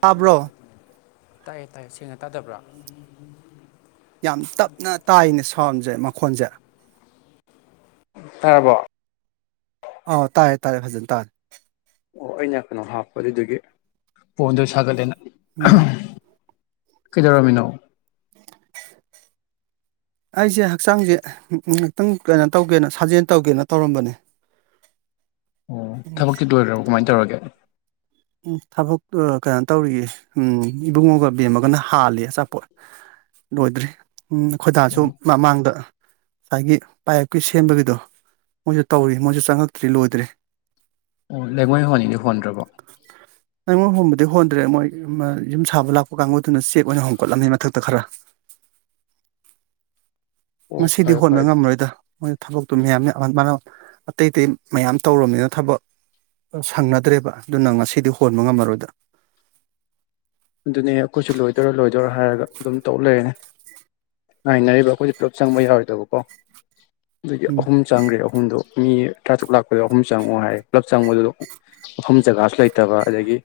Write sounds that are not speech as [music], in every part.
ꯇꯥꯕ꯭ꯔꯣ ꯇꯥꯏꯌꯦ ꯇꯥꯏꯌꯦ ꯁꯦꯡꯅ ꯇꯥꯗꯕ꯭ꯔꯥ ꯌꯥꯝ ꯇꯞꯅ ꯇꯥꯏꯅꯦ ꯁꯥꯎꯟꯁꯦ ꯃꯈꯣꯟꯁꯦ ꯇꯥꯔꯕꯣ ꯑ ꯇꯥꯔꯦ ꯇꯥꯔꯦ ꯐꯖꯅ ꯇꯥꯔꯦ ꯑꯣ ꯑꯩꯅ ꯀꯩꯅꯣ ꯍꯥꯞꯄ ꯑꯗꯨꯒꯤ ꯐꯣꯟꯗꯣ ꯁꯥꯒꯠꯂꯦꯅ ꯎꯝ ꯀꯩꯗꯔꯃꯤꯟꯣ [unintelligible] ꯑꯩꯁꯦ ꯍꯛꯆꯥꯡꯁꯦ ꯉꯍꯥꯛꯇꯪ ꯀꯩꯅꯣ ꯇꯧꯒꯦꯅ ꯁꯥꯖꯦꯜ ꯇꯧꯒꯦꯅ ꯇꯧꯔꯝꯕꯅꯦ ꯑꯣ ꯊꯕꯛꯛꯇꯤ ꯂꯣꯏꯈ꯭ꯔꯕ ꯀꯃꯥꯏꯅ ꯇꯧꯔꯒꯦ ꯎ ꯊꯕꯛ ꯀꯩꯅꯣ ꯇꯧꯔꯤꯌꯦ ꯎꯝ ꯏꯕꯨꯡꯉꯣꯒ ꯕꯦꯝꯃꯒꯅ ꯍꯥꯜꯂꯦꯑꯆꯥꯄꯣꯠ ꯂꯣꯏꯗ꯭ꯔꯤ ꯎꯝ ꯑꯩꯈꯣꯏꯗꯥꯁꯨ ꯑꯣ ꯃꯃꯥꯡꯗ ꯑꯥꯏꯒꯤ ꯄꯥꯏꯞꯀꯤ ꯁꯦꯝꯕꯒꯤꯗꯣ ꯃꯣꯏꯖꯨ ꯇꯧꯔꯤ ꯃꯣꯏꯖꯨ ꯆꯪꯉꯛꯇ꯭ꯔꯤ ꯂꯣꯏꯗ꯭ꯔꯤ ꯑꯣ ꯂꯩꯉꯣꯏ ꯍꯣꯟꯅꯤꯗꯤ ꯍꯣꯟꯗ꯭ꯔꯕꯣ ꯂꯩꯉꯣꯏ ꯍꯣꯟꯕꯗꯤ ꯍꯣꯟꯗ꯭ꯔꯦ ꯃꯣꯏ ꯌꯨꯝ ꯁꯥꯕ ꯂꯥꯛꯄ ꯀꯥꯡꯕꯨꯗꯨꯅ ꯆꯦꯛ ꯑꯣꯏꯅ ꯍꯣꯡꯀꯠꯂꯝꯃꯤ ꯃꯊꯛꯇꯕ ꯈꯔ ꯑꯣ ꯉꯁꯤꯗꯤ ꯐꯔꯦ ꯍꯣꯟꯠꯕ ꯐꯔꯦ ꯉꯝꯃꯔꯣꯏꯗ ꯃꯣꯏ ꯊꯕꯛꯇꯨ ꯃꯌꯥꯝꯅꯦ ꯑꯇꯩ ꯑꯇꯩ ꯃꯌꯥꯝ ꯇꯧꯔꯝꯅꯤꯅ ꯊꯕꯛ ꯁꯪꯅꯗ꯭ꯔꯦꯕ ꯑꯗꯨꯅ ꯉꯁꯤꯗꯤ ꯍꯣꯟꯕ ꯉꯝꯃꯔꯣꯏꯗ ꯑꯗꯨꯅꯦ ꯑꯈꯣꯏꯁꯨ ꯂꯣꯏꯗꯣꯏꯔ ꯂꯣꯏꯗꯣꯏꯔ ꯍꯥꯏꯔꯒ ꯑꯗꯨꯝ ꯇꯧ ꯂꯩꯔꯦꯅꯦ ꯉꯥꯏꯅꯔꯤꯕ ꯑꯩꯈꯣꯏ ꯄꯨꯂꯞ ꯆꯪꯕ ꯌꯥꯔꯣꯏꯗꯕꯀꯣ ꯑꯗꯨꯒꯤ ꯎꯝ ꯑꯍꯨꯝ ꯆꯪꯒꯔꯦ ꯑꯍꯨꯝꯗꯣ ꯃꯤ ꯇꯔꯥꯇꯔꯨꯛ ꯂꯥꯛꯄꯗꯣ ꯑꯍꯨꯝ ꯆꯪꯉꯑꯣ ꯍꯥꯏꯌꯦ ꯄꯨꯂꯞ ꯆꯪꯕꯗꯣ ꯃꯐꯝ ꯖꯒꯥꯁꯨ ꯂꯩꯇꯕ ꯑꯗꯒꯤ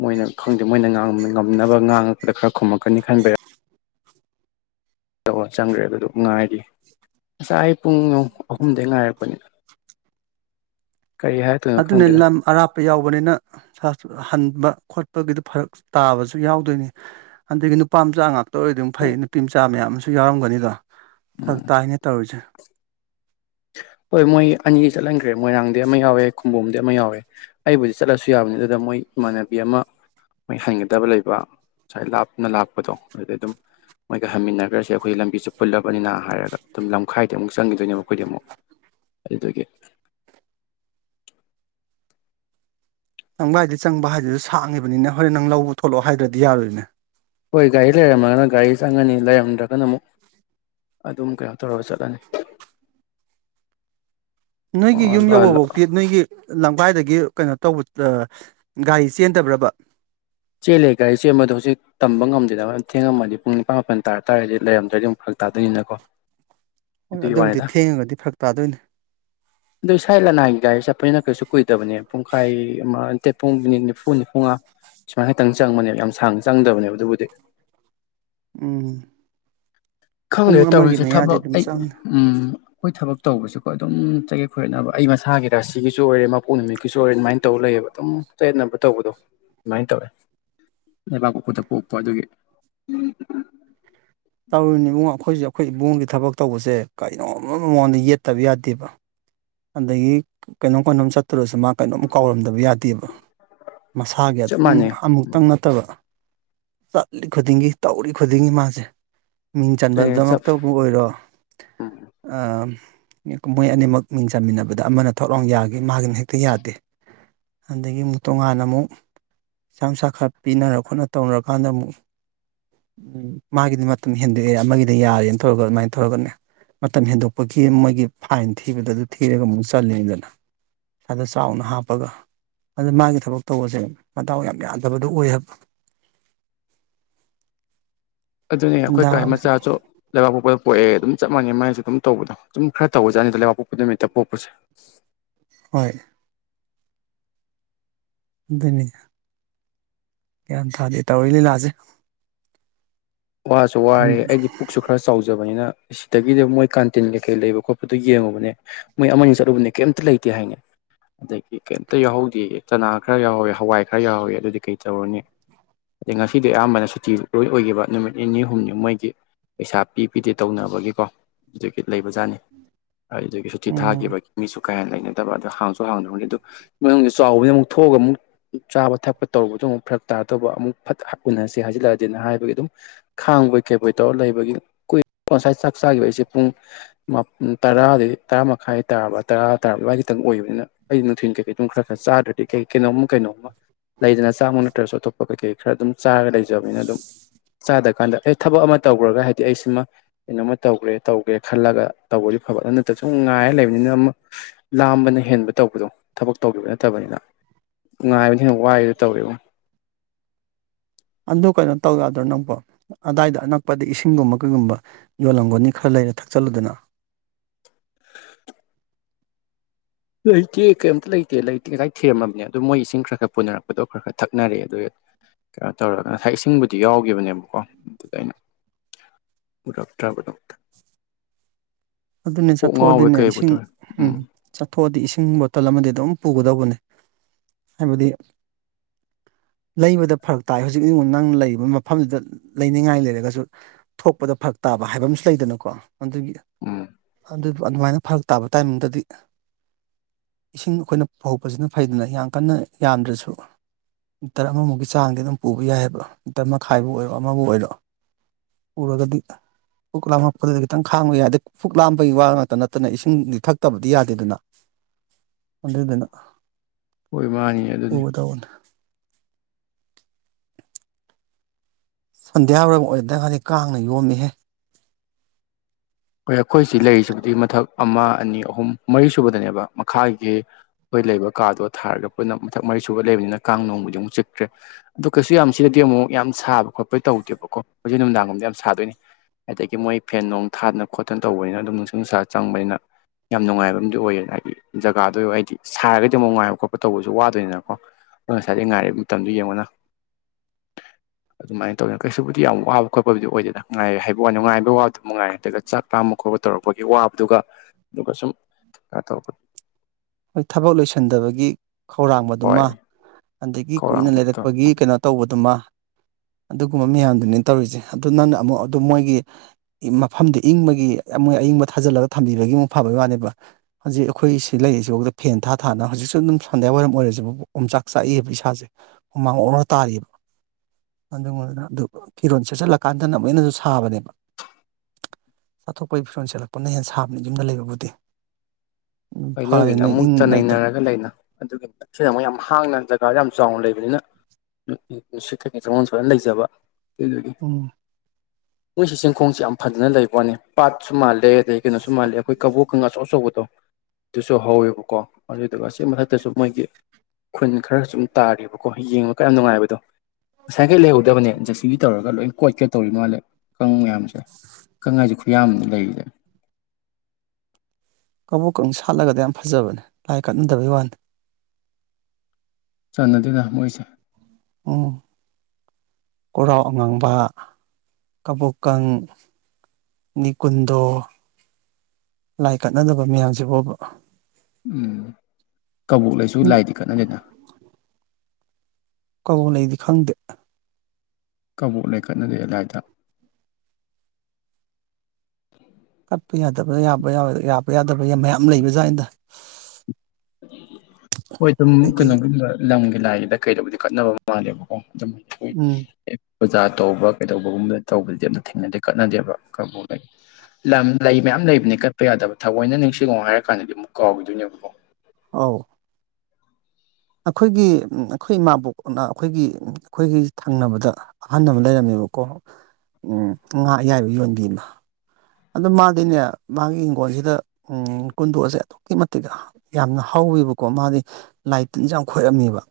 ꯃꯣꯏꯅ ꯈꯪꯗꯦ ꯃꯣꯏꯅ ꯉꯥꯡꯕꯂꯤ ꯉꯝꯅꯕ ꯉꯥꯡꯉꯛꯄꯗ ꯈꯔ ꯈꯨꯝꯃꯛꯀꯅꯤ ꯈꯟꯕꯩꯔ ꯇꯧ ꯆꯪꯒꯔꯦꯕ ꯑꯗꯨ ꯉꯥꯏꯔꯤ ꯉꯁꯥꯏ ꯄꯨꯡ ꯑꯍꯨꯝꯗꯒꯤ ꯉꯥꯏꯔꯛꯄꯅꯤ ꯀꯔꯤ ꯍꯥꯏ ꯑꯗꯨꯅ ꯂꯝ ꯑꯔꯥꯞ ꯄ ꯌꯥꯎꯕꯅꯤꯅ ꯍꯟꯕ ꯈꯣꯠꯄꯒꯤꯗ ꯐꯔꯛ ꯇꯥꯕꯖꯨ ꯌꯥꯎꯗꯣꯏꯅꯤ ꯑꯗꯩꯒꯤ ꯅꯨꯄꯥ ꯃꯆꯥ ꯉꯥꯛꯇ ꯑꯣꯏꯔꯗꯤ ꯑꯃꯨꯛ ꯐꯩ ꯅꯨꯄꯤ ꯃꯆꯥ ꯃꯌꯥꯝ ꯑꯃꯁꯨ ꯌꯥꯎꯔꯝꯒꯅꯤꯗꯣ ꯐꯔꯛ ꯎꯝ ꯇꯥꯏꯅꯦ ꯇꯧꯔꯤꯖꯦ ꯍꯣꯏ ꯃꯣꯏ ꯑꯅꯤ ꯆꯠꯍꯟꯒꯔꯦ ꯃꯣꯏꯔꯥꯡꯗꯤ ꯑꯃ ꯌꯥꯎꯋꯦ ꯈꯣꯡꯕꯣꯝꯗꯒꯤ ꯑꯃ ꯌꯥꯎꯋꯦ ꯑꯩꯕꯨꯗꯤ ꯆꯠꯂꯁꯨ ꯌꯥꯕꯅꯤ ꯑꯗꯨꯗ ꯃꯣꯏ ꯏꯃꯥꯟꯅꯕꯤ ꯑꯃ ꯃꯣꯏ ꯍꯩꯒꯗꯕ ꯂꯩꯕ ꯉꯁꯥꯏ ꯂꯥꯞꯅ ꯂꯥꯛꯄꯗꯣ ꯑꯗꯨꯗꯩ ꯑꯗꯨꯝ ꯃꯣꯏꯒ ꯍꯟꯃꯤꯟꯅꯒꯔꯖꯦ ꯑꯩꯈꯣꯏꯒꯤ ꯂꯝꯕꯤꯖꯨ ꯄꯨꯜꯂꯕꯅꯤꯅ ꯍꯥꯏꯔꯒ ꯑꯗꯨꯝ ꯂꯝꯈꯥꯏꯗ ꯑꯃꯨꯛ ꯆꯪꯈꯤꯗꯣꯏꯅꯦꯕ ꯑꯩꯈꯣꯏꯗꯤ ꯑꯃꯨꯛ ꯑꯗꯒꯤ ꯂꯝꯒꯥꯏꯗꯩ ꯆꯪꯕ ꯍꯥꯏꯗꯨꯖꯨ ꯁꯥꯡꯉꯤꯕꯅꯤꯅ ꯍꯣꯔꯦꯟ ꯅꯪ ꯂꯧꯕ ꯊꯣꯛꯂꯛꯑꯣ ꯍꯥꯏꯗ꯭ꯔꯗꯤ ꯌꯥꯔꯣꯏꯅꯦ ꯍꯣꯏ ꯒꯥꯔꯤ ꯂꯩꯔꯝꯃꯒꯅ ꯒꯥꯔꯤ ꯆꯪꯉꯅꯤ ꯂꯩꯔꯝꯗ꯭ꯔꯒꯅ ꯑꯃꯨꯛ ꯑꯗꯨꯝ ꯀꯩꯅꯣ ꯇꯧꯔꯒ ꯆꯠꯂꯅꯤ ꯅꯣꯏꯒꯤ ꯌꯨꯝ ꯌꯧꯕꯕꯣꯇꯤ ꯅꯣꯏꯒꯤ ꯂꯝꯒꯥꯏꯗꯒꯤ ꯀꯩꯅꯣ ꯇꯧꯕ ꯑ ꯒꯥꯔꯤ ꯆꯦꯟꯗꯕ꯭ꯔꯕ ꯆꯦꯜꯂꯦ ꯒꯔꯤ ꯆꯦꯟꯕꯗꯣ ꯍꯧꯖꯤꯛ ꯇꯝꯕ ꯉꯝꯗꯦꯗꯅ ꯊꯦꯡꯉꯝꯃꯗꯤ ꯄꯨꯡ ꯅꯤꯄꯥ ꯃꯥꯄꯟ ꯇꯥꯔ ꯇꯥꯔꯗꯤ ꯂꯩꯔꯝꯗ꯭ꯔꯗꯤ ꯑꯃꯨꯛ ꯐꯔꯛ ꯇꯥꯗꯣꯏꯅꯤꯅꯀꯣ ꯍꯣꯏ ꯑꯗꯨꯒꯤ ꯑꯗꯨꯕꯨꯗꯤ ꯋꯥꯅꯤꯗ ꯊꯦꯡꯉꯒꯗꯤ ꯐꯔꯛ ꯇꯥꯗꯣꯏꯅꯤ [inaudible] ꯑꯗꯣ ꯏꯁꯥꯏ ꯂꯅꯥꯏꯒꯤ ꯒꯥꯔꯤ ꯆꯠꯄꯅꯤꯅ ꯀꯩꯁꯨ ꯀꯨꯏꯗꯕꯅꯦ ꯄꯨꯡꯈꯥꯏ ꯑꯃ ꯅꯠꯇꯦ ꯄꯨꯡ ꯃꯤꯅꯤꯠ ꯅꯤꯐꯨ ꯅꯤꯐꯨꯉꯥ ꯁꯨꯃꯥꯏꯅ ꯇꯪ ꯆꯪꯕꯅꯦꯕ ꯌꯥꯝ ꯁꯥꯡꯅ ꯆꯪꯗꯕꯅꯦꯕ ꯑꯗꯨꯕꯨꯗꯤ ꯎꯝ ꯄꯨꯡ ꯈꯪꯡꯗꯔꯦ ꯑꯃꯒꯤ ꯇꯧꯔꯤꯖꯦ ꯃꯌꯥꯗꯤ ꯊꯕꯛ ꯑꯗꯨꯝ ꯑꯩ ꯆꯪꯅꯤ ꯎꯝ ꯑꯩꯈꯣꯏ ꯊꯕꯛ ꯇꯧꯕꯖꯦꯀꯣ ꯑꯗꯨꯝ ꯆꯌꯦꯠ ꯈꯣꯏꯌꯦꯠꯅꯕ ꯑꯩ ꯃꯁꯥꯒꯤꯔꯥ ꯁꯤꯒꯤꯁꯨ ꯑꯣꯏꯔꯦ ꯃꯄꯣꯛ ꯅꯨꯃꯤꯠꯀꯤꯁꯨ ꯑꯣꯏꯔꯦ ꯑꯗꯨꯃꯥꯏꯅ ꯇꯧ ꯂꯩꯌꯦꯕ ꯑꯗꯨꯝ ꯆꯌꯦꯠꯅꯕ ꯇꯧꯕꯗꯣ ꯑꯗꯨꯃꯥꯏꯅ ꯇꯧꯋꯦ ꯂꯩꯕꯥꯛ ꯄꯣꯛꯄꯗ ꯄꯣꯛꯄ ꯑꯗꯨꯒꯤ ꯎꯝ-ꯎꯎꯝ ꯇꯧꯔꯤꯅꯤ ꯏꯕꯨꯡꯉꯣ ꯑꯩꯈꯣꯏꯖꯦ ꯑꯩꯈꯣꯏ ꯏꯕꯨꯡꯒꯤ ꯊꯕꯛ ꯇꯧꯕꯖꯦ ꯀꯔꯤꯅꯣꯝꯃ ꯃꯉꯣꯟꯗ ꯌꯦꯠꯇꯕ ꯌꯥꯗꯦꯕ ꯑꯗꯒꯤ ꯀꯩꯅꯣꯝ ꯀꯩꯅꯣꯝ ꯆꯠ ꯇꯧꯔꯁꯨ ꯃꯥ ꯀꯩꯅꯣꯝ ꯀꯥꯎꯔꯝꯗꯕ ꯌꯥꯗꯦꯕ ꯃꯁꯥꯒꯤ ꯆꯞ ꯑꯗꯨꯝ ꯃꯥꯟꯅꯩ ꯑꯃꯨꯛ ꯎꯝ ꯇꯪ ꯅꯠꯇꯕ ꯆꯠꯂꯤ ꯈꯨꯗꯤꯡꯒꯤ ꯇꯧꯔꯤ ꯈꯨꯗꯤꯡꯒꯤ ꯃꯥꯖꯦ ꯃꯤꯡ ꯑꯗꯨꯅꯦ ꯆꯞ ꯆꯟꯕꯗꯃꯛꯇꯕꯨ ꯑꯣꯏꯔꯣ ꯎꯝ ꯑ ꯀꯨꯝꯍꯣꯏ ꯑꯅꯤꯃꯛ ꯃꯤꯡ ꯆꯥꯃꯤꯟꯅꯕꯗ ꯑꯃꯅ ꯊꯣꯂꯎꯅ ꯌꯥꯒꯤ ꯃꯥꯒꯤꯅ ꯍꯦꯛꯇ ꯌꯥꯗꯦ ꯑꯗꯒꯤ ꯑꯃꯨꯛ ꯇꯣꯉꯥꯟꯅ ꯑꯃꯨꯛ [unintelligible] ꯈꯔ ꯄꯤꯅꯔ ꯈꯣꯠꯅ ꯇꯧꯅꯔ ꯀꯥꯟꯗ ꯑꯃꯨꯛ ꯎꯝ ꯃꯥꯒꯤꯗꯤ ꯃꯇꯝ ꯍꯦꯟꯗꯣꯛꯑꯦ ꯑꯃꯒꯤꯗꯤ ꯌꯥꯔꯦꯅ ꯊꯧꯔꯒ ꯑꯗꯨꯃꯥꯏꯅ ꯇꯧꯔꯒꯅꯦ ꯃꯇꯝ ꯍꯦꯟꯗꯣꯛꯄꯒꯤ ꯃꯣꯏꯒꯤ ꯐꯥꯏꯟ ꯊꯤꯕꯗ ꯑꯗꯨ ꯊꯤꯔꯒ ꯑꯃꯨꯛ ꯆꯠꯂꯦꯗꯅ ꯑꯗ ꯆꯥꯎꯅ ꯍꯥꯞꯄꯒ ꯑꯗꯨ ꯃꯥꯒꯤ ꯊꯕꯛ ꯇꯧꯕꯁꯦ ꯃꯇꯥꯎ ꯌꯥꯝ ꯌꯥꯗꯕꯗꯨ ꯑꯣꯏ ꯍꯥꯏꯕ ꯑꯗꯨꯅꯤ ꯑꯩꯈꯣꯏ ꯀꯥ ꯗꯥꯎꯁꯦ ꯃꯆꯥꯁꯨ ꯂꯩꯕꯥꯛ ꯄꯣꯛꯄꯗ ꯄꯣꯛꯑꯦ ꯑꯗꯨꯝ ꯆꯞ ꯃꯥꯟꯩ ꯃꯥꯅꯁꯨ ꯑꯗꯨꯝ ꯇꯧꯕꯗꯣ ꯑꯗꯨꯝ ꯈꯔ ꯇꯧꯖꯥꯠꯅꯤꯗ ꯂꯩꯕꯥꯛ ꯄꯣꯛꯄ ꯅꯨꯃꯤꯠꯇ ꯄꯣꯛꯄꯁꯦ ꯍꯣꯏ ꯑꯗꯨꯅꯤ ꯒ꯭ꯌꯥꯟ ꯇꯥꯗꯦ ꯇꯧꯔꯤ ꯂꯤꯂꯥꯁꯦ ꯋꯥꯁꯨ ꯋꯥꯔꯦ ꯑꯩꯗꯤ ꯄꯨꯛꯁꯨ ꯈꯔ ꯆꯥꯎꯖꯕꯅꯤꯅ ꯁꯤꯗꯒꯤꯗꯤ ꯃꯣꯏ ꯀꯥꯟꯇꯤꯟ ꯀꯩꯀꯩ ꯂꯩꯕ ꯈꯣꯠꯄꯗꯨ ꯌꯦꯡꯉꯨꯕꯅꯦ ꯃꯣꯏ ꯑꯃꯅꯤ ꯆꯠꯂꯨꯕꯅꯦ ꯀꯩꯝꯇ ꯂꯩꯇꯦ ꯍꯥꯏꯅꯦ ꯑꯗꯒꯤ ꯀꯩꯝꯇ ꯌꯥꯎꯍꯧꯗꯦ ꯆꯅꯥ ꯈꯔ ꯌꯥꯎꯍꯧꯋꯤ ꯍꯋꯥꯏ ꯈꯔ ꯌꯥꯎꯍꯧꯋꯤ ꯑꯗꯨꯗꯤ ꯀꯩ ꯇꯧꯔꯅꯤ ꯑꯗꯩ ꯉꯁꯤꯗꯤ ꯑꯌꯥꯝꯕꯅ ꯁꯨꯇꯤ ꯂꯣꯏ ꯑꯣꯏꯒꯤꯕ ꯅꯨꯃꯤꯠ ꯅꯤꯅꯤ ꯍꯨꯝꯅꯤ ꯃꯣꯏꯒꯤ ꯄꯩꯁꯥ ꯄꯤ ꯄꯤꯗꯦ ꯇꯧꯅꯕꯒꯤꯀꯣ ꯑꯗꯨꯒꯤ ꯂꯩꯕꯖꯥꯠꯅꯤ ꯑꯩꯗꯤ ꯁꯨꯇꯤ ꯎꯝ ꯊꯥꯈꯤꯕ ꯃꯤꯁꯨ ꯀꯌꯥ ꯂꯩꯅꯗꯕ ꯑꯗꯨꯗꯣ ꯍꯥꯡꯁꯨ ꯍꯥꯡꯗꯕꯅꯤ ꯑꯗꯨ ꯃꯅꯨꯡꯗ ꯆꯥꯎꯕꯅ ꯑꯃꯨꯛ ꯊꯣꯛꯑꯒ ꯑꯃꯨꯛ ꯆꯥꯕ ꯊꯛꯄ ꯇꯧꯕꯗꯣ ꯑꯃꯨꯛ ꯐꯔꯛ ꯇꯥꯔꯗꯕ ꯑꯃꯨꯛ ꯐꯠꯞ ꯎꯟꯅꯔꯁꯦ ꯍꯥꯏꯖꯤꯜꯂꯛꯑꯗꯤꯅ ꯍꯥꯏꯕꯒꯤ ꯑꯗꯨꯝ ꯈꯥꯡꯕꯣꯏ ꯀꯩꯕꯣꯏ ꯇꯧꯔ ꯂꯩꯕꯒꯤ ꯀꯨꯏ ꯉꯁꯥꯏ ꯆꯥꯛ ꯆꯥꯈꯤꯕ ꯑꯩꯁꯦ ꯄꯨꯡ ꯃꯥꯞ ꯇꯔꯥꯗꯤ ꯇꯔꯥ ꯃꯈꯥꯏ ꯇꯥꯕ ꯇꯔꯥ ꯇꯥ ꯑꯗꯨꯋꯥꯏ ꯈꯤꯇꯪ ꯑꯣꯏꯕꯅꯤꯅ ꯑꯩ ꯅꯨꯡꯊꯤꯟ ꯀꯩꯀꯩ ꯑꯗꯨꯝ ꯈꯔ ꯈꯔ ꯆꯥꯗ꯭ꯔꯗꯤ ꯀꯩ ꯀꯩꯅꯣꯝ ꯀꯩꯅꯣꯝꯃ ꯂꯩꯗꯅ ꯆꯥꯃꯛ ꯅꯠꯇ꯭ꯔꯁꯨ ꯑꯇꯣꯞꯄ ꯀꯩꯀꯩ ꯈꯔ ꯑꯗꯨꯝ ꯆꯥꯔꯒ ꯂꯩꯖꯕꯅꯤꯅ ꯑꯗꯨꯝ ꯆꯥꯗ ꯀꯥꯟꯗ ꯑꯦ ꯊꯕꯛ ꯑꯃ ꯇꯧꯈ꯭ꯔꯒ ꯍꯥꯏꯗꯤ ꯑꯩꯁꯤꯃ ꯀꯩꯅꯣꯝꯃ ꯇꯧꯒ꯭ꯔꯦ ꯇꯧꯒꯦ ꯈꯜꯂꯒ ꯇꯧꯕꯗꯤ ꯐꯕ ꯑꯗꯨ ꯅꯠꯇ ꯁꯨꯝ ꯉꯥꯏꯔ ꯂꯩꯕꯅꯤꯅ ꯑꯃ ꯂꯥꯝꯕꯅ ꯍꯦꯟꯕ ꯇꯧꯕꯗꯣ ꯊꯕꯛ ꯇꯧꯒꯤꯕ ꯅꯠꯇꯕꯅꯤꯅ ꯉꯥꯏꯕꯅ ꯍꯦꯟꯅ ꯋꯥꯏꯗꯣ ꯇꯧꯔꯦꯉꯣ ꯑꯗꯨ ꯀꯩꯅꯣ ꯇꯧ ꯌꯥꯗ꯭ꯔꯣ ꯅꯪꯄꯣ ꯑꯗꯥꯏꯗ ꯑꯅꯛꯄꯗ ꯏꯁꯤꯡꯒꯨꯝꯕ ꯏꯁꯤꯡꯒꯨꯝꯕ ꯀꯩꯒꯨꯝꯕ ꯌꯣꯜꯂꯝꯒꯅꯤ ꯈꯔ ꯂꯩꯔ ꯊꯛꯆꯜꯂꯨꯗꯅ ꯂꯩꯇꯦ ꯀꯩꯝꯇ ꯂꯩꯇꯦ ꯂꯩꯇꯦ ꯀꯗꯥꯥꯏ ꯊꯤꯔꯝꯃꯕꯅꯦ ꯑꯗꯣ ꯃꯣꯏ ꯏꯁꯤꯡ ꯈꯔ ꯈꯔ ꯄꯨꯅꯔꯛꯄꯗꯣ ꯈꯔ ꯈꯔ ꯊꯛꯅꯔꯦ ꯑꯗꯨ ꯀꯩꯅꯣ ꯇꯧꯔꯒ ꯉꯁꯥꯏ ꯏꯁꯤꯡꯕꯨꯗꯤ ꯌꯥꯎꯈꯤꯕꯅꯦꯕꯀꯣ ꯑꯗꯨꯗ ꯑꯩꯅ ꯄꯨꯔꯛꯇ꯭ꯔꯕꯗꯣ ꯑꯗꯨꯅꯦ ꯀꯣꯛ ꯉꯥꯎꯕꯩ ꯆꯠꯊꯣꯛꯑꯗꯤꯅꯦ ꯀꯩꯕꯨ ꯏꯁꯤꯡ ꯇꯧꯔꯦ ꯎꯝ ꯆꯠꯊꯣꯛꯑꯗꯤ ꯏꯁꯤꯡ ꯕꯣꯇꯜ ꯑꯃꯗꯤ ꯑꯗꯨꯝ ꯄꯨꯒꯗꯧꯕꯅꯤ ꯍꯥꯏꯕꯗꯤ ꯂꯩꯕꯗ ꯐꯔꯛ ꯇꯥꯏ ꯍꯧꯖꯤꯛ ꯌꯦꯡꯉꯣ ꯅꯪ ꯂꯩꯔꯤꯕ ꯃꯐꯝꯗꯨꯗ ꯂꯩꯅꯤꯡꯉꯥꯏ ꯂꯩꯔꯒꯁꯨ ꯊꯣꯛꯄꯗ ꯐꯔꯛ ꯇꯥꯕ ꯍꯥꯏꯕ ꯑꯃꯁꯨ ꯂꯩꯗꯅꯀꯣ ꯑꯗꯨꯒꯤ ꯎꯝ ꯑꯗꯨ ꯑꯗꯨꯃꯥꯏꯅ ꯐꯔꯛ ꯇꯥꯕ ꯇꯥꯏꯝꯃꯤꯡꯗꯗꯤ ꯏꯁꯤꯡ ꯑꯩꯈꯣꯏꯅ ꯄꯨꯍꯧꯕꯁꯤꯅ ꯐꯩꯗꯅ ꯌꯥꯝ ꯀꯟꯅ ꯌꯥꯝꯗ꯭ꯔꯁꯨ ꯂꯤꯇꯔ ꯑꯃꯃꯨꯛꯀꯤ ꯆꯥꯡꯗꯤ ꯑꯗꯨꯝ ꯄꯨꯕ ꯌꯥꯏꯕ ꯂꯤꯇꯔ ꯃꯈꯥꯏꯕꯨ ꯑꯣꯏꯔꯣ ꯑꯃꯕꯨ ꯑꯣꯏꯔꯣ ꯄꯨꯔꯒꯗꯤ ꯄꯨꯛ ꯂꯥꯝꯃꯛꯄꯗꯗꯤ ꯈꯤꯇꯪ ꯈꯥꯡꯕ ꯌꯥꯢꯗ ꯄꯨꯛ ꯂꯥꯝꯕꯒꯤ ꯋꯥ ꯉꯥꯛꯇ ꯅꯠꯇꯅ ꯏꯁꯤꯡꯗꯤ ꯊꯛꯇꯕꯗꯤ ꯌꯥꯗꯦꯗꯅ ꯑꯗꯨꯗꯅ ꯍꯣꯏ ꯃꯥꯅꯤ ꯑꯗꯨꯅꯤ ꯁꯟꯗ꯭ꯌꯥ ꯋꯥꯏꯔꯝ ꯑꯣꯏꯗ ꯉꯥꯏꯔꯤ ꯀꯥꯡꯅ ꯌꯣꯝꯃꯦꯍꯦ ꯍꯣꯏ ꯑꯩꯈꯣꯏꯁꯤ ꯂꯩꯔꯤꯁꯤꯕꯨꯗꯤ ꯃꯊꯛ ꯑꯃ ꯑꯅꯤ ꯑꯍꯨꯝ ꯃꯔꯤꯁꯨꯨꯕꯗꯅꯦꯕ ꯃꯈꯥꯒꯤ ꯑꯩꯈꯣꯏ ꯂꯩꯕ ꯀꯥꯗꯣ ꯊꯥꯔꯒ ꯄꯨꯟꯅ ꯃꯊꯛ ꯃꯔꯤ ꯁꯨꯕ ꯂꯩꯕꯅꯤꯅ ꯀꯥꯡ ꯅꯣꯡꯕꯨꯗꯤ ꯑꯃꯨꯛ ꯆꯤꯛꯇ꯭ꯔꯦ ꯑꯗꯨ ꯀꯩꯁꯨ ꯌꯥꯝ ꯁꯤꯗꯗꯤ ꯑꯃꯨꯛ ꯌꯥꯝ ꯁꯥꯕ ꯈꯣꯠꯄꯩ ꯇꯧꯗꯦꯕꯀꯣ ꯍꯧꯖꯤꯛ ꯅꯨꯡꯗꯥꯡ ꯂꯣꯝꯗ ꯌꯥꯝ ꯁꯥꯗꯣꯏꯅꯦ ꯑꯗꯒꯤ ꯃꯣꯏ ꯐꯦꯟ ꯅꯨꯡ ꯊꯥꯗꯅ ꯈꯣꯠꯇꯅ ꯇꯧꯕꯅꯤꯅ ꯑꯗꯨꯝ ꯅꯨꯡꯁꯤꯠ ꯅꯨꯡꯁꯥ ꯆꯪꯕꯅꯤꯅ ꯌꯥꯝ ꯅꯨꯡꯉꯥꯏꯕ ꯑꯝ ꯑꯣꯏꯌꯦ ꯍꯥꯏꯗꯤ ꯖꯒꯥꯗꯣ ꯍꯥꯏꯗꯤ ꯁꯥꯔꯒꯗꯤ ꯑꯃꯨꯛ ꯡꯥꯏꯕ ꯈꯣꯠꯄ ꯇꯧꯕꯁꯨ ꯋꯥꯗꯣꯏꯅꯤꯗꯅꯀꯣ ꯑꯩꯈꯣꯏ ꯉꯁꯥꯏꯗꯩ ꯉꯥꯏꯔꯤ ꯃꯇꯝꯗꯨ ꯌꯦꯡꯉꯣꯅ ꯑꯗꯨꯃꯥꯏꯅ ꯇꯧꯗꯅ ꯀꯩꯁꯨꯕꯨꯗꯤ ꯌꯥꯝ ꯋꯥꯕ ꯈꯣꯠꯄꯕꯨꯗꯤ ꯑꯣꯏꯗꯦꯗ ꯉꯥꯏ ꯍꯥꯏꯕ ꯋꯥꯅꯤ ꯉꯥꯏꯕꯩ ꯋꯥꯕꯗꯨ ꯃꯉꯥꯏꯔꯦ ꯑꯗꯨꯒ ꯆꯥꯛ ꯂꯥꯝꯕ ꯈꯣꯠꯄ ꯇꯧꯔꯛꯄꯒꯤ ꯋꯥꯕꯗꯨꯒ ꯑꯗꯨꯒ ꯁꯨꯝ ꯀꯩꯅꯣ ꯇꯧꯕ ꯍꯣꯏ ꯊꯕꯛ ꯂꯣꯏꯁꯟꯗꯕꯒꯤ ꯍꯣꯏ ꯈꯧꯔꯥꯡꯕꯗꯨꯃ ꯑꯗꯒꯤ ꯀꯨꯏꯅ ꯂꯩꯔꯛ ꯈꯧꯔꯥꯡꯕꯗꯣ ꯄꯒꯤ ꯀꯩꯅꯣ ꯇꯧꯕꯗꯨꯃ ꯑꯗꯨꯒꯨꯝꯕ ꯃꯌꯥꯝꯗꯨꯅꯤ ꯇꯧꯔꯤꯁꯦ ꯑꯗꯨ ꯅꯪꯅ ꯑꯃꯨꯛ ꯑꯗꯨꯝ ꯃꯣꯏꯒꯤ ꯃꯐꯝꯗꯨ ꯏꯪꯕꯒꯤ ꯃꯣꯏ ꯑꯌꯤꯡꯕ ꯊꯥꯖꯤꯜꯂꯒ ꯊꯝꯕꯤꯕꯒꯤ ꯑꯃꯨꯛ ꯐꯕꯩ ꯋꯥꯅꯦꯕ ꯍꯧꯖꯤꯛ ꯑꯩꯈꯣꯏ ꯁꯤ ꯂꯩꯔꯤꯁꯤ ꯐꯥꯎꯗ ꯐꯦꯟ ꯊꯥ ꯊꯥꯅ ꯍꯧꯖꯤꯛꯁꯨ ꯑꯗꯨꯝ ꯁꯟꯗ꯭ꯥꯌ ꯋꯥꯏꯔꯝ ꯑꯣꯏꯔꯁꯤ ꯕꯥꯎ ꯑꯣꯝꯆꯥꯛ ꯆꯥꯛꯏꯕ ꯏꯁꯥꯁꯦ ꯍꯨꯃꯥꯡ ꯑꯣꯔꯣꯔ ꯇꯥꯔꯤꯕ ꯑꯗꯨ [unintelligible] ꯑꯗꯨ ꯐꯤꯔꯣꯜ ꯁꯦꯠꯆꯜꯂꯀꯥꯟꯗꯅ ꯑꯃꯨꯛ ꯍꯦꯟꯅꯁꯨ ꯁꯥꯕꯅꯦꯕ ꯆꯠꯊꯣꯛꯄꯒꯤ ꯐꯤꯔꯣꯟ ꯁꯦꯠꯂꯛꯄꯅ ꯍꯦꯟꯅ ꯁꯥꯕꯅꯤ ꯌꯨꯝꯗ ꯂꯩꯕꯕꯨꯗꯤ ꯎꯝ ꯍꯣꯏ ꯐꯔꯦ ꯅꯪꯒꯤꯅ ꯅꯣꯏ ꯑꯃꯨꯛ ꯏꯪ ꯂꯩꯗꯣ ꯆꯅꯩꯅꯔꯒ ꯂꯩꯅ ꯑꯗꯨꯒꯤ ꯁꯤꯗ ꯑꯃꯨꯛ ꯌꯥꯝ ꯍꯥꯡꯅ ꯖꯒꯥꯗꯣ ꯌꯥꯝ ꯆꯥꯎꯅ ꯂꯩꯕꯅꯤꯅ ꯅꯨꯡ ꯅꯨꯡꯁꯤꯠ ꯀꯩꯀꯩ ꯆꯡꯕꯝꯁꯨ ꯐꯖꯅ ꯂꯩꯖꯕ ꯑꯗꯨꯗꯨꯒꯤ ꯎꯝ [inaudible] ꯃꯣꯏꯁꯤ ꯆꯤꯡꯈꯣꯡꯁꯦ ꯌꯥꯝ ꯐꯖꯅ ꯂꯩꯕ ꯋꯥꯅꯤ ꯄꯥꯠꯁꯨ ꯃꯥꯜꯂꯦ ꯑꯗꯩ ꯀꯩꯅꯣꯁꯨ ꯃꯥꯜꯂꯦ ꯑꯩꯈꯣꯏ ꯀꯕꯣꯛ ꯀꯪ ꯑꯆꯧ ꯑꯆꯧꯕꯗꯣ ꯑꯗꯨꯁꯨ ꯍꯧꯋꯦꯕꯀꯣ ꯑꯗꯨꯗꯨꯒ ꯑꯁꯤ ꯃꯊꯛꯇꯁꯨ ꯃꯣꯏꯒꯤ ꯈꯨꯟ ꯈꯔ ꯁꯨꯝ ꯇꯥꯔꯤꯕꯀꯣ ꯌꯦꯡꯕꯀ ꯌꯥꯝ ꯅꯨꯡꯉꯥꯏꯕꯗꯣ ꯉꯁꯥꯏꯒꯩ ꯂꯩꯍꯧꯗꯕꯅꯦ ꯖꯦꯁꯤꯕꯤ ꯇꯧꯔꯒ ꯂꯣꯏ ꯀꯣꯏꯀꯦ ꯇꯧꯔꯤ ꯃꯥꯜꯂꯦ ꯀꯪ ꯃꯌꯥꯝꯁꯦ ꯀꯪ ꯍꯥꯏꯁꯦ ꯈꯨꯌꯥꯝ ꯑꯝꯅꯤ ꯂꯩꯔꯤꯁꯦ ꯀꯕꯣꯛꯀꯪ ꯁꯥꯠꯂꯒꯗꯤ ꯌꯥꯝ ꯐꯖꯕꯅꯦ ꯂꯥꯏ ꯀꯠꯅꯗꯕꯩ ꯋꯥꯅꯤ ꯆꯟꯅꯗꯦꯅ ꯃꯣꯏꯁꯦ ꯑꯝ ꯀꯣꯔꯥꯎ ꯑꯉꯥꯡꯕ ꯀꯕꯣꯛꯀꯪ ꯅꯤ ꯀꯨꯟꯗꯣ ꯂꯥꯏ ꯀꯠꯅꯗꯕ ꯃꯌꯥꯝꯁꯤꯕꯣꯕ ꯎꯝ ꯀꯕꯣꯛ ꯂꯩꯁꯨ ꯍꯟꯗꯛ ꯂꯥꯏꯗꯤ ꯀꯠꯅꯗꯦꯅ ꯀꯕꯣꯛ ꯂꯩꯗꯤ ꯈꯪꯗꯦ ꯀꯕꯣꯛ ꯂꯩ ꯀꯠꯅꯗꯦ ꯂꯥꯏꯗ ꯀꯠꯄ ꯌꯥꯗꯕ ꯌꯥꯕ ꯌꯥꯗꯕ ꯌꯥꯕ ꯌꯥꯗꯕ ꯌꯥꯝ ꯃꯌꯥꯝ ꯂꯩꯕ ꯖꯥꯠꯅꯤꯗ ꯍꯣꯏ ꯑꯗꯨꯝ ꯀꯩꯀꯩ ꯀꯩꯅꯣꯒꯤ ꯂꯝꯒꯤ ꯂꯥꯏꯒꯤꯗ ꯀꯩꯗꯧꯕꯗꯤ ꯀꯠꯅꯕ ꯃꯥꯜꯂꯦꯕꯀꯣ ꯑꯗꯨꯃꯥꯏꯅ ꯎꯝ ꯄꯨꯖꯥ ꯇꯧꯕ ꯀꯩꯗꯧꯕꯒꯨꯝꯕ ꯇꯧꯕꯗꯤ ꯑꯝꯇ ꯊꯦꯡꯅꯗꯦ ꯀꯠꯅꯗꯦꯕ ꯀꯕꯣꯛꯂꯩ ꯂꯝ ꯂꯩ ꯃꯌꯥꯝ ꯂꯩꯕꯅꯦ ꯀꯠꯄ ꯌꯥꯗꯕ ꯊꯑꯣꯏꯅ ꯅꯤꯡꯁꯤꯡꯉꯣ ꯍꯥꯏꯔ ꯀꯥꯟꯗꯗꯤ ꯑꯃꯨꯛ ꯀꯥꯎꯈꯤꯗꯣꯏꯅꯦꯕꯀꯣ ꯑꯧ ꯑꯩꯈꯣꯏꯒꯤ ꯑꯩꯈꯣꯏ ꯏꯃꯥꯕꯣꯛꯅ ꯑꯩꯈꯣꯏꯒꯤ ꯑꯩꯈꯣꯏꯒꯤ ꯊꯪꯅꯕꯗ ꯑꯍꯟ ꯑꯃ ꯂꯩꯔꯝꯃꯦꯕꯀꯣ ꯎꯝ ꯉꯥ ꯑꯌꯥꯏꯕ ꯌꯣꯟꯕꯤ ꯑꯃ ꯑꯗꯨ ꯃꯥꯗꯤꯅꯦ ꯃꯥꯒꯤ ꯍꯤꯡꯈꯣꯜꯁꯤꯗ ꯎꯝ ꯀꯨꯟꯗꯣꯁꯦ ꯑꯗꯨꯛꯀꯤ ꯃꯇꯤꯛ ꯌꯥꯝꯅ ꯍꯧꯋꯦꯕꯀꯣ ꯃꯥꯗꯤ ꯂꯥꯏ ꯇꯤꯟꯁꯨ ꯌꯥꯝ ꯈꯣꯏꯔꯝꯃꯦꯕ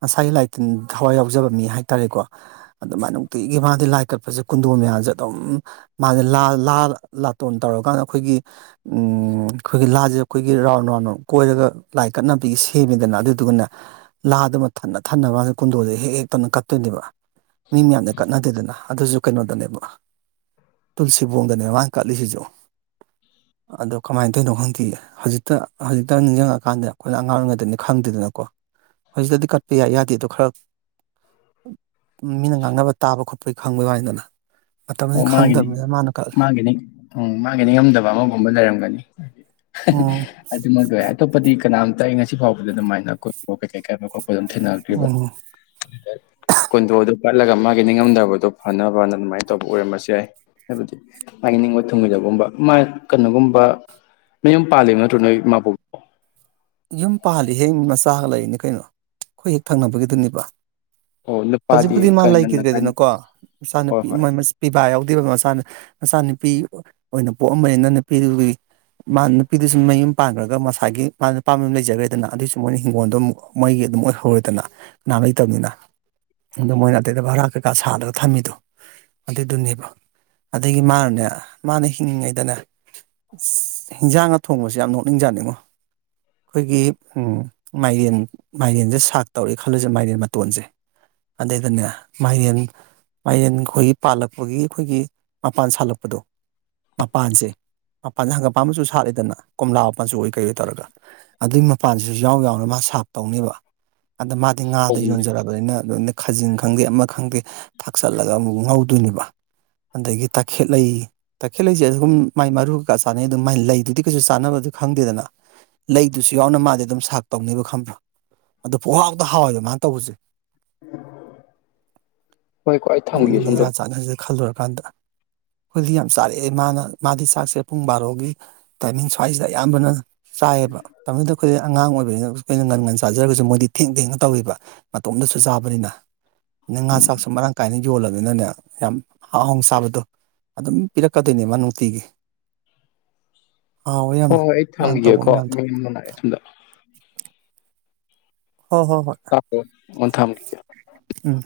ꯃꯁꯥꯏ ꯂꯥꯏ ꯇꯤꯟ ꯊꯋꯥꯏ ꯌꯥꯎꯖꯕ ꯃꯤ ꯍꯥꯏ ꯇꯥꯔꯦꯀꯣ ꯑꯗꯨꯃꯥꯏꯅ ꯅꯨꯡꯇꯤꯒꯤ ꯃꯥꯗꯤ ꯂꯥꯏ ꯀꯠꯄꯖ‌ꯦ ꯀꯨꯟꯗꯣ ꯃꯌꯥꯝꯖ‌ꯦ ꯑꯗꯨꯝ ꯃꯥꯁꯦ ꯂꯥ ꯂꯥ ꯂꯥꯇꯣꯟ ꯇꯧꯔꯀꯥꯟ ꯑꯩꯈꯣꯏꯒꯤ ꯎꯝ ꯑꯩꯈꯣꯏꯒꯤ ꯂꯥꯁꯦ ꯑꯩꯈꯣꯏꯒꯤ ꯔꯥꯎꯟ ꯔꯥꯎꯟ ꯀꯣꯏꯔꯒ ꯂꯥꯏ ꯀꯠꯅꯕꯒꯤ ꯁꯦꯝꯃꯤꯗꯅ ꯑꯗꯨꯗꯨꯒꯅ‌ꯦ ꯂꯥꯗꯨꯃ ꯊꯟꯅ ꯊꯟꯅꯕ ꯃꯥꯖ‌ꯦ ꯀꯨꯟꯗꯣꯖ‌ꯦ ꯍꯦꯛ ꯍꯦꯛ ꯇꯅ ꯀꯠꯇꯣꯏꯅꯦꯕ ꯃꯤ ꯃꯌꯥꯝꯅ ꯀꯠꯅꯗꯦꯗꯅ ꯑꯗꯨꯁꯨ ꯀꯩꯅꯣꯗꯅꯦꯕ ꯇꯨꯜꯁꯤꯕꯣꯡꯗꯅꯦ ꯃꯥ ꯀꯠꯂꯤꯁꯤꯁꯨ ꯑꯗꯣ ꯀꯃꯥꯏꯟ ꯇꯧꯏꯅꯣ ꯈꯪꯗꯤꯌꯦ ꯍꯧꯖꯤꯛꯇ ꯍꯧꯖꯤꯛꯇ ꯅꯤꯡꯁꯤꯡꯉꯛꯀꯥꯟꯗ ꯑꯩꯈꯣꯏꯅ ꯑꯉꯥꯡ ꯑꯣꯏꯔꯤꯉꯩꯗꯅꯤ ꯈꯪꯗꯦꯗꯅꯀꯣ ꯍꯧꯖꯤꯛꯇꯗꯤ ꯀꯠꯄ ꯌꯥꯏ ꯌꯥꯗꯦꯗꯣ ꯈꯔ ꯃꯤꯅ ꯉꯥꯡꯅꯕ ꯇꯥꯕ ꯈꯣꯠꯄꯩ ꯈꯪꯕꯩ ꯋꯥꯅꯤꯗꯅ ꯃꯇꯝꯗꯨ ꯑꯣ ꯃꯥꯒꯤꯅꯤ ꯈꯪꯗꯕꯅꯤ ꯃꯥꯒꯤꯅꯤ ꯎꯝ ꯃꯥꯒꯤ ꯅꯤꯡꯉꯝꯗꯕ ꯑꯃꯒꯨꯝꯕ ꯂꯩꯔꯝꯒꯅꯤ ꯎꯝ ꯑꯗꯨꯃꯛ [unintelligible] ꯑꯇꯣꯞꯄꯗꯤ ꯀꯅꯥꯝꯇ ꯑꯩ ꯉꯁꯤ ꯐꯥꯎꯕꯗ ꯑꯗꯨꯃꯥꯏꯅ ꯀꯨꯟꯗ‌ꯣ ꯀꯩꯀꯩ ꯀꯠꯄ ꯈꯣꯠꯄ ꯑꯗꯨꯝ ꯊꯦꯡꯅꯔꯛꯇ꯭ꯔꯤꯕ ꯎꯝ ꯀꯨꯟꯗꯣꯗ‌ꯣ ꯀꯠꯂꯒ ꯃꯥꯒꯤ ꯅꯤꯡꯉꯝꯗꯕꯗꯣ ꯐꯅꯕꯅ ꯑꯗꯨꯃꯥꯏ ꯇꯧꯕ ꯑꯣꯏꯔꯝꯕꯁꯨ ꯌꯥꯏ ꯍꯥꯏꯕꯗꯤ ꯃꯥꯒꯤ ꯅꯤꯡꯕ ꯊꯨꯡꯉ‌ꯣꯏꯗꯒꯨꯝꯕ ꯃꯥ ꯀꯩꯅꯣꯒꯨꯝꯕ ꯃꯌꯨꯝ ꯄꯥꯜꯂꯤ ꯅꯠꯇ꯭ꯔ‌ꯣ ꯅꯣꯏ ꯃꯥꯕ‌ꯣ ꯌꯨꯝ ꯄꯥꯜꯂꯤ ꯍꯦꯛ ꯃꯆꯥꯒ ꯂꯩꯔꯤꯅꯦ ꯀꯩꯅꯣ ꯑꯩꯈꯣꯏ ꯍꯦꯛ ꯊꯪꯅꯕꯒꯤꯗꯨꯅꯤꯕ ꯑꯣ ꯅꯨꯄꯥꯗꯤ ꯍꯧꯖꯤꯛꯄꯨꯗꯤ ꯃꯥ ꯀ ꯉꯟꯅ ꯀꯥꯏꯅ ꯂꯩꯈꯤꯗ꯭ꯔꯦꯗꯅꯀꯣ ꯍꯣꯏ ꯃꯆꯥꯅꯨꯄꯤ ꯍꯣꯏ ꯃ‌ꯣꯏ ꯃ ꯄꯤꯕꯥ ꯌꯥꯎꯗꯦꯕ ꯃꯆꯥ ꯃꯆꯥ ꯅꯨꯄꯤ ꯑꯣꯏꯅ ꯄꯣꯛꯑꯝꯕꯅꯤꯅ ꯅꯨꯄꯤꯗꯨꯒꯤ ꯃꯥ ꯅꯨꯄꯤꯗꯨꯁꯨꯨ ꯃꯌꯨꯝ ꯄꯥꯟꯈ꯭ꯔꯒ ꯃꯁꯥꯒꯤ ꯃꯥ ꯅꯨꯄꯥ ꯃꯌꯨꯝ ꯂꯩꯖꯈ꯭ꯔꯦꯗꯅ ꯑꯗꯨꯏꯁꯨ ꯃꯣꯏꯅ ꯍꯤꯡꯒꯣꯜꯗꯣ ꯑꯃꯨꯛ ꯃꯣꯏꯒꯤ ꯑꯗꯨꯝ ꯑꯣꯏꯍꯧꯔꯦꯗꯅ ꯅꯥ ꯂꯩꯇꯕꯅꯤꯅ ꯑꯗꯨ ꯃꯣꯏꯅ ꯑꯗꯩꯗ ꯚꯔꯥ ꯀꯩꯀꯥ ꯁꯥꯜꯂꯒ ꯊꯝꯃꯤꯗꯣ ꯑꯗꯨꯗꯨꯅꯦꯕ ꯑꯗꯒꯤ ꯃꯥꯅꯅꯦ ꯃꯥꯅ ꯍꯤꯡꯉꯤꯉꯩꯗꯅꯦ ꯏꯁ ꯍꯤꯟꯖꯥꯡꯒꯥ ꯊꯣꯡꯕꯁꯦ ꯌꯥꯝ ꯅꯣꯛꯅꯤꯡꯖꯥꯠꯅꯤꯡꯉꯣ ꯑꯩꯈꯣꯏꯒꯤ ꯃꯥꯏꯔꯦꯟ ꯃꯥꯏꯔꯦꯟꯁꯦ ꯁꯥꯛ ꯇꯧꯔꯦ ꯈꯜꯂꯁꯦ ꯃꯥꯏꯔꯦꯟ ꯃꯇꯣꯟꯁꯦ ꯑꯗꯩꯗꯅꯦ ꯃꯥꯏꯔꯦꯟ ꯃꯥꯏꯔ‌ꯦꯟ ꯑꯩꯈꯣꯏꯒꯤ ꯄꯥꯜꯂꯛꯄꯒꯤ ꯑꯩꯈꯣꯏꯒꯤ ꯃꯄꯥꯟ ꯁꯥꯠꯂꯛꯄꯗꯣ ꯃꯄꯥꯟꯁꯦ ꯃꯄꯥꯟꯁꯦ ꯍꯪꯒꯥꯝꯄꯝ ꯃꯆꯨ ꯁꯥꯠꯂꯤꯗꯅ ꯀꯣꯝꯂꯥ ꯃꯆꯨ ꯑꯣꯏ ꯀꯩ ꯑꯣꯏ ꯇꯧꯔ ꯑꯗꯨꯏ ꯃꯄꯥꯟꯁꯤꯁꯨ ꯌꯥꯎ ꯌꯥꯎꯅ ꯃꯥ ꯁꯥꯞ ꯇꯧꯅꯦꯕ ꯑꯗ ꯃꯥꯗꯤ ꯉꯥꯗ ꯇꯧꯕꯅꯤꯗ ꯌꯣꯟꯖꯔꯛ ꯄꯅꯤꯅ ꯑꯗꯨꯅ ꯈꯥꯖꯤꯟ ꯈꯪꯗꯦ ꯑꯃ ꯈꯪꯗꯦ ꯊꯥꯛꯆꯜꯂꯒ ꯑꯃꯨꯛ ꯉꯧꯗꯣꯏꯅꯦꯕ ꯑꯗꯒꯤ ꯇꯥꯈꯦꯠꯂꯩ ꯇꯈꯦꯜꯂꯩꯁꯦ ꯑꯍꯨꯝ ꯃꯥꯏ ꯃꯔꯨꯀꯥ ꯆꯥꯅꯩ ꯑꯗꯨ ꯃꯥꯏ ꯂꯩꯗꯨꯗꯤ ꯀꯩꯁꯨ ꯆꯥꯅꯕꯗꯨ ꯈꯪꯗꯦꯗꯅ ꯑꯗꯨꯁꯨ ꯌꯥꯎꯅ ꯃꯥꯗꯤ ꯑꯗꯨꯝ ꯁꯥꯛ ꯇꯧꯅꯦꯕ ꯈꯪꯕ꯭ꯔ ꯑꯗ‌ꯣ ꯄꯪꯍꯥꯎꯗ ꯍꯥꯎꯋꯦꯕ ꯃꯥꯅ ꯇꯧꯕꯁꯦ ꯍꯣꯏ ꯀꯣꯏ ꯑꯩ ꯊꯝꯒꯦ ꯁꯨꯝꯗ ꯆꯥꯟꯅꯖ‌ꯦ ꯈꯜꯂꯨꯔꯀꯥꯟꯗ ꯑꯩꯈꯣꯏꯗꯤ ꯌꯥꯝ ꯆꯥꯔꯛꯑꯦ ꯃꯥꯅ ꯃꯥꯗꯤ ꯆꯥꯛꯁꯦ ꯄꯨꯡ ꯕꯥꯔꯣꯒꯤ ꯇꯥꯏꯃꯤꯡ ꯁ꯭ꯋꯥꯏꯁꯤꯗ ꯑꯌꯥꯝꯕꯅ ꯆꯥꯏꯌꯦꯕ ꯃꯇꯝꯗꯨꯗ ꯑꯩꯈꯣꯏꯗꯤ ꯑꯉꯥꯡ ꯑꯣꯏꯕꯅꯤꯅ ꯑꯩꯈꯣꯏꯅ ꯉꯟ ꯉꯟ ꯆꯥꯖꯔꯒꯁꯨ ꯃꯣꯏꯗꯤ ꯊꯦꯡ ꯊꯦꯡꯅ ꯇꯧꯋꯦꯕ ꯃꯇꯣꯝꯗꯁꯨ ꯆꯥꯕꯅꯤꯅ ꯑ ꯉꯥ ꯆꯥꯛꯁꯨ ꯃꯔꯥꯡ ꯀꯥꯏꯅ ꯌꯣꯜꯂꯝꯅꯤꯅꯅꯦ ꯌꯥꯝ ꯍꯥꯎꯟ ꯆꯥꯕꯗꯣ ꯑꯗꯨꯝ ꯄꯤꯔꯛꯀꯗꯣꯏꯅꯦ ꯃꯥ ꯅꯨꯡꯇꯤꯒꯤ ꯍꯥꯎꯋꯦ ꯌꯥꯝꯅ ꯍ‌ꯣꯍꯣꯏ ꯑꯩ ꯃꯥꯅ ꯇꯧꯕ ꯊꯝꯒꯦꯀꯣ ꯃꯌꯥꯝꯗꯣ ꯃꯤ ꯑꯝ ꯂꯥꯛꯑꯦ ꯁꯨꯝꯗ ꯍꯣ ꯍꯣ ꯍꯣꯏ [unintelligible] ꯊꯝꯈꯤꯒ‌ꯦ ꯎꯝ